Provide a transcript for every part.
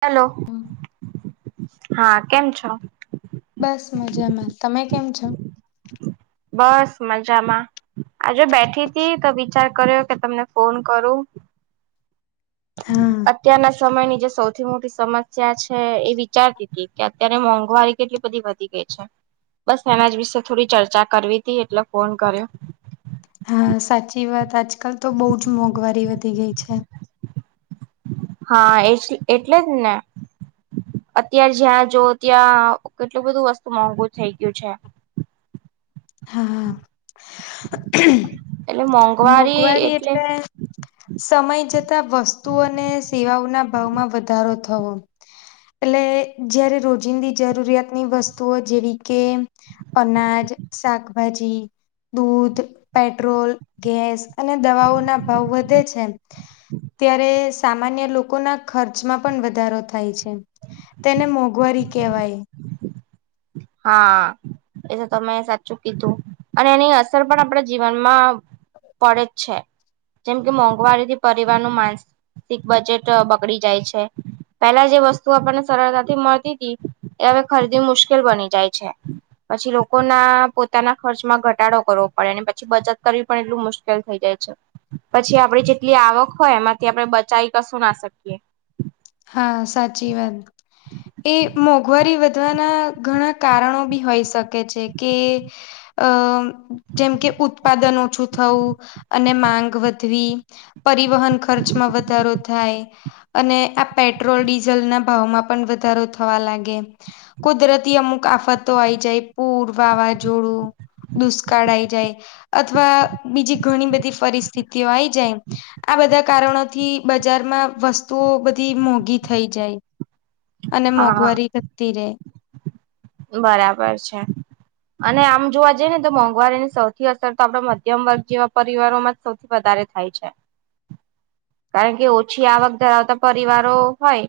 Hello હા કેમ છો? બસ મજામાં તમે કેમ છો? બસ મજામાં. આજો બેઠી તી તો વિચાર કર્યો કે તમને ફોન કરું હા અત્યારના સમયની જે સૌ મોટી સમસ્યા છે એ વિચારતી તી કે અત્યારે મોંઘવારી કેટલી બધી વધી ગઈ છે. બસ એના જ વિશે થોડી ચર્ચા કરવી તી એટલે ફોન કર્યો. હા સાચી વાત આજકાલ તો બહુ જ મોંઘવારી વધી ગઈ છે. હા એ છે એટલે જ ને અત્યારે જ્યાં જોવો ત્યાં કેટલું બધું વસ્તુ મોંઘુ થઇ ગ્યુ છે. હા મોંઘવારી એટલે સમય જતા વસ્તુઓને સેવાઓના ભાવમાં વધારો થવો એટલે જયારે રોજિંદી જરૂરિયાતની વસ્તુઓ જેવી કે અનાજ શાકભાજી દૂધ પેટ્રોલ ગેસ અને દવાઓ ના ભાવ વધે છે. ત્યારે સામાન્ય લોકોના ખર્ચમાં પણ વધારો થાય છે. તેને મોંઘવારી કહેવાય. હા. એ તો તમે સાચું કીધું અને એની અસર પણ આપણા જીવનમાં. પડે જ છે જેમ કે મોંઘવારીથી પરિવાર નું મા સીક બજેટ બગડી જાય છે. પેલા જે વસ્તુ આપણને સરળતાથી મળતી તી એ હવે ખરીદી મુશ્કેલ બની જાય છે. પછી લોકો ના પોતાના ખર્ચમાં ઘટાડો કરવો પડે અને પછી બચત કરવી પણ એટલું મુશ્કેલ થઈ જાય છે. પછી આપડી જેટલી આવક હોય એમાંથી આપણે બચાવ કશું ના શકીએ. હા સાચી વાત. એ મોંઘવારી વધવાના ઘણા કારણો બી હોઈ શકે છે કે, અ જેમ કે ઉત્પાદન ઓછું થવું અને માંગ વધવી. પરિવહન ખર્ચમાં વધારો થાય અને આ પેટ્રોલ ડીઝલ ના ભાવ માં પણ વધારો થવા લાગે. કુદરતી અમુક આફતો આયી જાય પૂર વાવાઝો દુષ્કાળ આઈ જાય અથવા બીજી ઘણી બધી પરિસ્થિતિઓ આઈ જાય. આ બધા કારણોથી બજારમાં વસ્તુઓ બ ધી મોંઘી થઈ જાય અને હા. મોંઘવારી વધતી રે. બરાબર છે. અને આમ જોવા જઈએ ને તો મોંઘવારીની સૌથી અસર તો આપડા મધ્યમ વર્ગ જેવા પરિવારોમાં. સૌથી વધારે થાય છે. કારણ કે ઓછી આવક ધરાવતા પરિવારો હોય.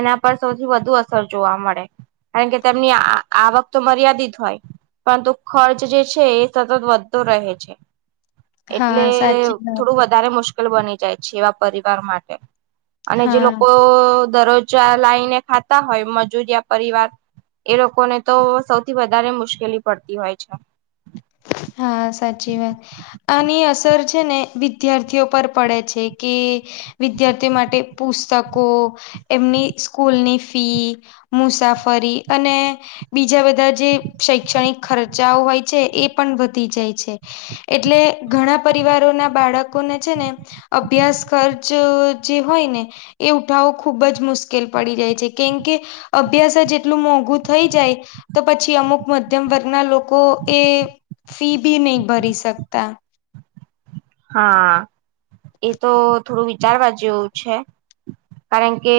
એના પર સૌથી વધુ અસર જોવા મળે કારણ કે તેમની આ આવક તો મર્યાદિત હોય. પરંતુ ખર્ચ જે છે એ સતત વધતો રહે છે. હા એટલે સાચી વાત થોડું વ વધારે મુશ્કેલ બની જાય છે એવા પરિવાર માટે અને જે હા લોકો દર ચા લાઈ ને ખાતા હોય મજૂરિયા પરિવાર. એ લોકોને તો સૌથી વધારે મુશ્કેલી પડતી હોય છે. હા સાચી વાત. આની અસર છે ને વિદ્યાર્થીઓ પર પડે છે કે, વિદ્યાર્થીઓ માટે પુસ્તકો, એમની સ્કૂલની ફી મુસાફરી અને, બીજા બધા જે શૈક્ષણિક ખર્ચાઓ હોય છે એ પણ વધી જાય છે. એટલે ઘણા પરિવારો ના બાળકોને છે ને. અભ્યાસ ખર્ચ જે હોય ને, એ ઉઠાવવો ખુબ જ મુશ્કેલ પડી જાય છે કેમ કે, અભ્યાસ જ એટલું મોંઘું થઈ જાય. તો પછી અમુક મધ્યમ વર્ગના લોકો એ ફી બી નહી ભરી શકતા. હા એ તો થોડું વિચારવા જેવું છે. કારણ કે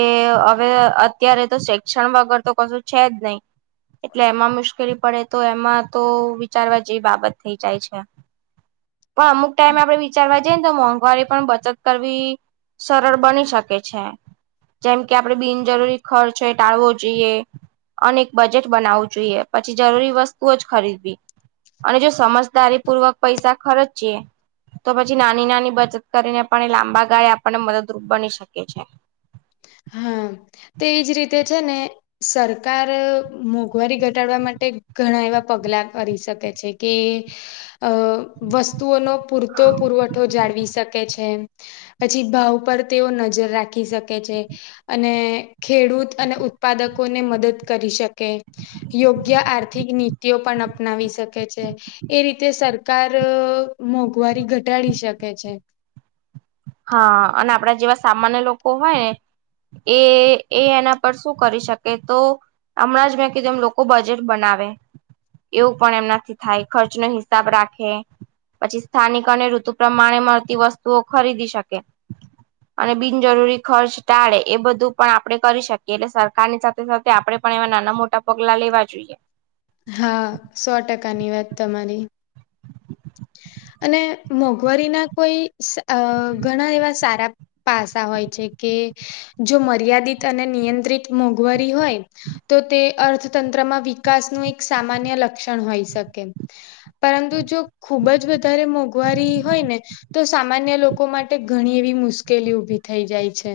હવે અત્યારે તો શિક્ષણ વગર તો કશું છે જ નહી. એટલે એમાં મુશ્કેલી પડે તો એમાં તો વિચારવા જેવી બાબત થઈ જાય છે. હા અમુક ટાઈમે. આપણે વિચારવા જઈને તો મોંઘવારી પણ બચત કરવી સરળ બની શકે છે. જેમ કે આપડણે બિનજરૂરી ખર્ચ એ ટાળવો જોઈએ. અને એક બજેટ બનાવવું જોઈએ પછી જરૂરી વસ્તુ જ ખરીદવી. અને જો સમજદારી પૂર્વક પૈસા ખર્ચ યે તો પછી નાની નાની બચત કરીને પણ એ લાંબા ગાળે આપણને મદદરૂપ બની શકે છે. હા, તેજ રીતે છે ને સરકાર મોંઘવારી ઘટાડવા માટે ઘણા એવા પગલા કરી શકે છે કે અહ વસ્તુઓનો પૂરતો પુરવઠો જાળવી શકે છે. પછી ભાવ પર તેઓ નજર રાખી શકે છે. અને ખેડૂત અને ઉત્પાદકોને મદદ કરી શકે યોગ્ય આર્થિક નીતિઓ પણ અપનાવી શકે છે. એ રીતે સરકાર અહ મોંઘવારી ઘટાડી શકે છે. હા અને આપડા જેવા સામાન્ય લોકો હોય એ એ એના પર શું કરી શકે તો હમણાં જ મેં કીધું એમ લોકો બજેટ બનાવે એવું પણ એમનાથી થાય ખર્ચ નો હિસાબ રાખે પછી સ્થાનિકોને ઋતુ પ્રમાણે મળતી વસ્તુઓ ખરીદી શકે. અને બિનજરૂરી ખર્ચ ટાળે એ બધું પણ આપડે કરી શકીએ એટલે સરકારની ની સાથે આપડે પણ એવા નાના મોટા પગલા લેવા જોઈએ. હા સો ટકાની વાત તમારી. અને મોંઘવારી ના કોઈ સ અહ ઘણા એવા સારા પાસા હોય છે કે જો મર્યાદિત અને નિયંત્રિત મોંઘવારી હોય તો તે અર્થતંત્રમાં વિકાસનું એક સામાન્ય લક્ષણ હોઈ શકે. પરંતુ જો ખુબ જ વધારે મોંઘવારી હોય ને તો સામાન્ય લોકો માટે ઘણી એવી મુશ્કેલી ઊભી થઈ જાય છે.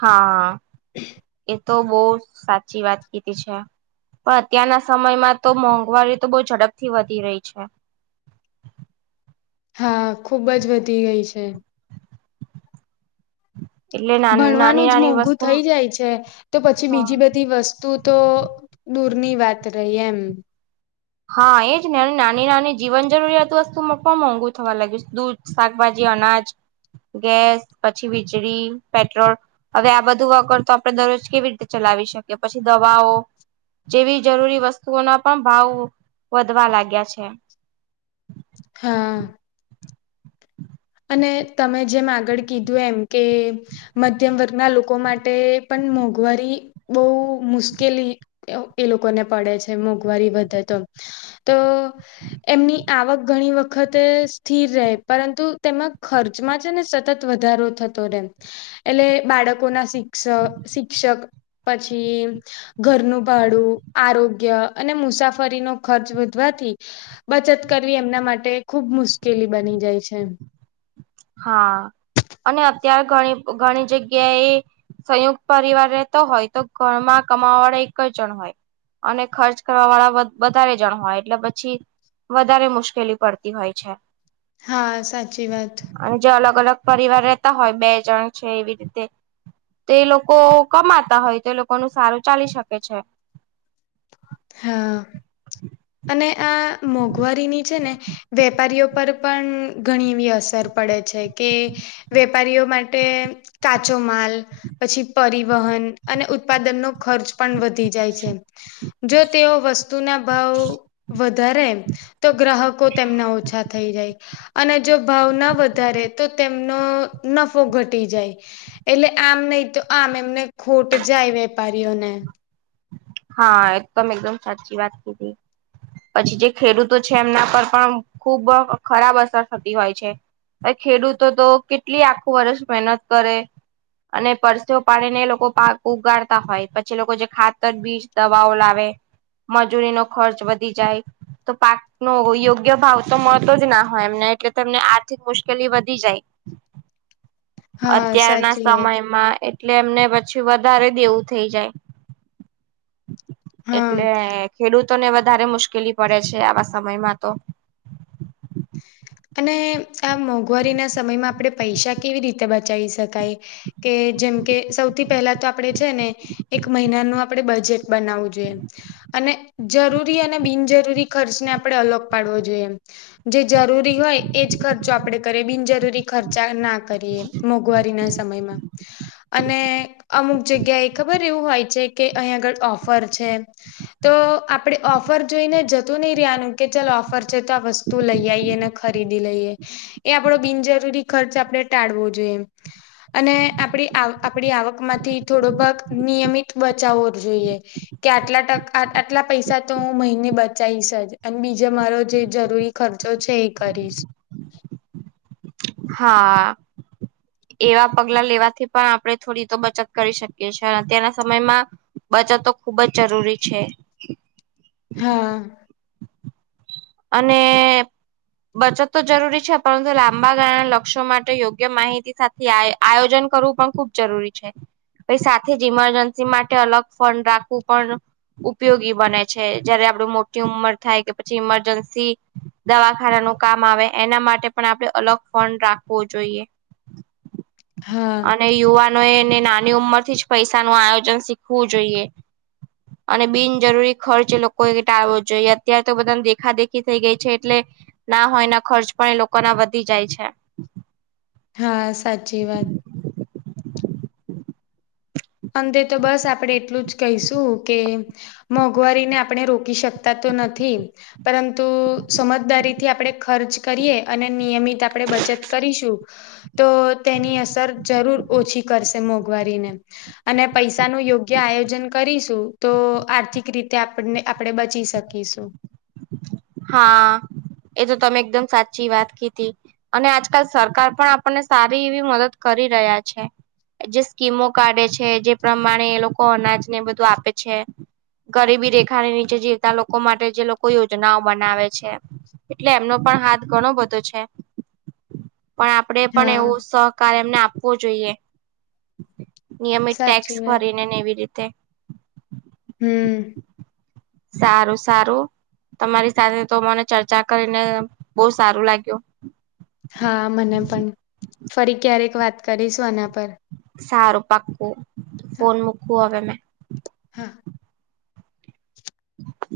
હા. [unintelligible] એ તો બહુ સાચી વાત કીધી છે આ. પણ અત્યારના સમયમાં તો મોંઘવારી તો બહુ ઝડપથી વધી રહી છે. હા ખુબ જ વધી ગઈ છે. એટલે નાની ભણવાનું જ નાની મોંઘું વસ્તુ થઈ જાય છે તો પછી હા બીજી બધ બધી વસ્તુ તો દૂરની વાત રહી એમ. હા એજ ને અને નાની નાની જીવન જરૂરિયાત વસ્તુ માં પણ મોંઘુ થવા લાગ્યું દૂધ શાકભાજી અનાજ ગેસ પછી વીજળી પેટ્રોલ હવે આ બધું વગર તો આપણે દરરોજ કેવી રીતે ચલાવી શકીએ પછી દવાઓ જેવી જરૂરી વસ્તુઓના પણ ભાવ વધવા લાગ્યા છે. હા. અને તમે જેમ આગળ કીધું એમ કે મધ્યમ વર્ગના લોકો માટે પણ મોંઘવારી બહુ મુશ્કેલી એ લોકોને પડે છે મોંઘવારી વધે તો. તો એમની આવક ઘણી વખતે સ્થિર રહે પરંતુ તેમાં ખર્ચમાં છે ને સતત વધારો થતો રેમ એટલે બાળકો ના શિક્ષ શિક્ષક પછી ઘરનું ભાડું આરોગ્ય અને મુસાફરીનો ખર્ચ વધવાથી બચત કરવી એમના માટે ખુબ મુશ્કેલી બની જાય છે. હા અને અત્યારે ઘણી ઘણી જગ્યાએ સંયુક્ત પરિવાર રહેતો હોય તો ઘરમાં કમાવા વાળા એક જ જણ હોય. અને ખર્ચ કરવા વાળા વધારે જણ હોય એટલે પછી વધારે મુશ્કેલી પડતી હોય છે. હા, સાચી વાત. અને જે અલગ અલગ પરિવાર રહેતા હોય બે જણ છે એવી રીતે તો એ લોકો કમાતા હોય તો એ લોકો ન સારું ચાલી શકે છે. હા અને આ મોંઘવારીની છે ને વેપારીઓ પર પણ ઘણી એવી અસર પડે છે કે વેપારીઓ માટે કાચો માલ પછી પરિવહન અને ઉત્પાદનનો ખર્ચ પણ વધી જાય છે. જો તેઓ વસ્તુ ના ભાવ વધારે એમ તો ગ્રાહકો તેમના ઓછા થઈ જાય. અને જો ભાવ ના વધારે તો તેમનો નફો ઘટી જાય. એટલે આમ નહી તો આમ એમને ખોટ જાય વેપારીઓને. હા એકદમ એકદમ સાચી વાત કીધી. પછી જે ખેડૂતો છે એમના પર પણ ખુબ ખરાબ અસર હોય છે. ખેડૂતો તો કેટલી આખું વર્ષ મહેનત કરે. અને પરસેઓ પાડીને એ લોકો પાક ઉગાડતા હોય પછી લોકો જે ખાતર બીજ દવાઓ લાવે, મજૂરી નો ખર્ચ વધી જાય તો પાક નો યોગ્ય ભાવ તો મળતો જ ના હોય એમને એટલે તમને આર્થિક મુશ્કેલી વધી જાય. હા અત્યારના સાચી વાત સમયમાં એટલે એમને પછી વધારે ડી એવું થઈ જાય. હા. એટલે ખેડૂતોને વધારે મુશ્કેલી પડે છે આવા સમયમાં તો. અને આ મોંઘવારીના સમયમાં આપણે પૈસા કેવી રીતે બચાવી શકાય? કે જેમ કે સૌથી પહેલા તો આપણેે છે ને એક મહિનાનું આપણેે બજેટ બનાવવું જોઈએ. અને જરૂરી અને બિનજરૂરી ખર્ચને આપણે અલગ પાડવો જોઈએ. જે જરૂરી રી હોય એજ ખર્ચો આપડે કરીએ, બિનજરૂરી ખર્ચા ના કરીએ, મોંઘવારી ના સમયમાં અને અમુક જગ્યા એ ખબર એવું હોય છે કે અહીંયા આગળ ઓફર છે. તો આપડે ઓફર જોઈને જતું નહી રેવાનું કે ચાલ ઓફર છે તો વસ્તુ લઈ આઇએને ખરીદી લઈએ એ આપડો બિનજરૂરી ખર્ચ આપણે ટાળવો જોઈએ એમ. અને આપણી આપણી આવક માંથી થોડો ભાગ નિયમિત બચાવો જોઈએ. કે આટલા ટકા આટલા પૈસા તો હું મહિને બચાવીશ જ અને બીજો મારો જે જરૂરી ખર્ચો છે એ કરીશ. હા. એવા પગલા લેવાથી પણ આપણે થોડી તો બચત કરી શકીએ છીએ અત્યારના સમયમાં બચત તો ખુબ જ જરૂરી છે. હા. અને બચત તો જરૂરી છે, પરંતુ લાંબા ગાળા લક્ષ્યો માટે યોગ્ય માહિતી સા આયોજન કરવું પણ ખુબ જરૂરી છે. પ સાથે જ ઈમરજન્સી માટે અલગ ફંડ રાખવું પણ ઉપયોગી બને છે, જયારે આપડું મોટી ઉંમર થાય કે પછી ઉંમર જન્સી દવાખાનાનું કામ આવે એના માટે પણ આપણે અલગ ફંડ રાખવો જોઈએ. હા અને યુવાનો એને નાની ઉંમર થી જ પૈસાનું આયોજન શીખવું જોઈએ. અને બિનજરૂરી ખર્ચ એ લોકો એ ટાળવો જોઈએ અત્યારે તો બધા તો દેખા દેખી થઈ ગઈ છે, એટલે ના હોયના ખર્ચ પણ ઈ લોકો ના વધી જાય છે. હા સાચી વાત અંત તો બસ આપણેે એટલું જ કહીશું કે મોંઘવારીને આપણે રોકી શકતા તો નથી પરંતુ, સમજદારીથી આપણે ખર્ચ કરીએ અને નિયમિત આપણે બચત કરીશું. [inaudible] તૉ તેની અસર જરૂર ઓછી કરશે મોંઘવારીને. અને પૈસાનું યોગ્ય આયોજન કરીશું. તો આર્થિક રીતે આપને આપણે બચી શકીશું. હા એ તો તમે એકદમ સાચી વાત કીધી અને આજકાલ સરકાર પણ આપણને સારી એવી મદદ કરી રહ્યા છે. જે સ્કીમો કાઢે છે જે પ્રમાણે એ લોકો અનાજને બધું આપે છે. ગરીબી રેખા ને નીચે જીવતા લોકો માટે જે લોકો કોઈ યોજનાઓ બનાવે છે, એટલે એમનો પણ હાથ ઘણો બધો છે. પણ આપને પણ હા એવું સહકાર એમને આપવો જોઈએ. નિયમિત ટેક્સ સાચી વાત ભરીને ને એવી રીતે હમ્મ. સારુ સારુ. તમારી સાથે તો મને ચર્ચા કરીને બહુ સારું લાગ્યું. હા, મને પણ ફરી ક્યારેક વાત કરીશું આના પર સારુ પાક્કું ફોન મૂકુ હવે મેં હમ્મ. [inaudible]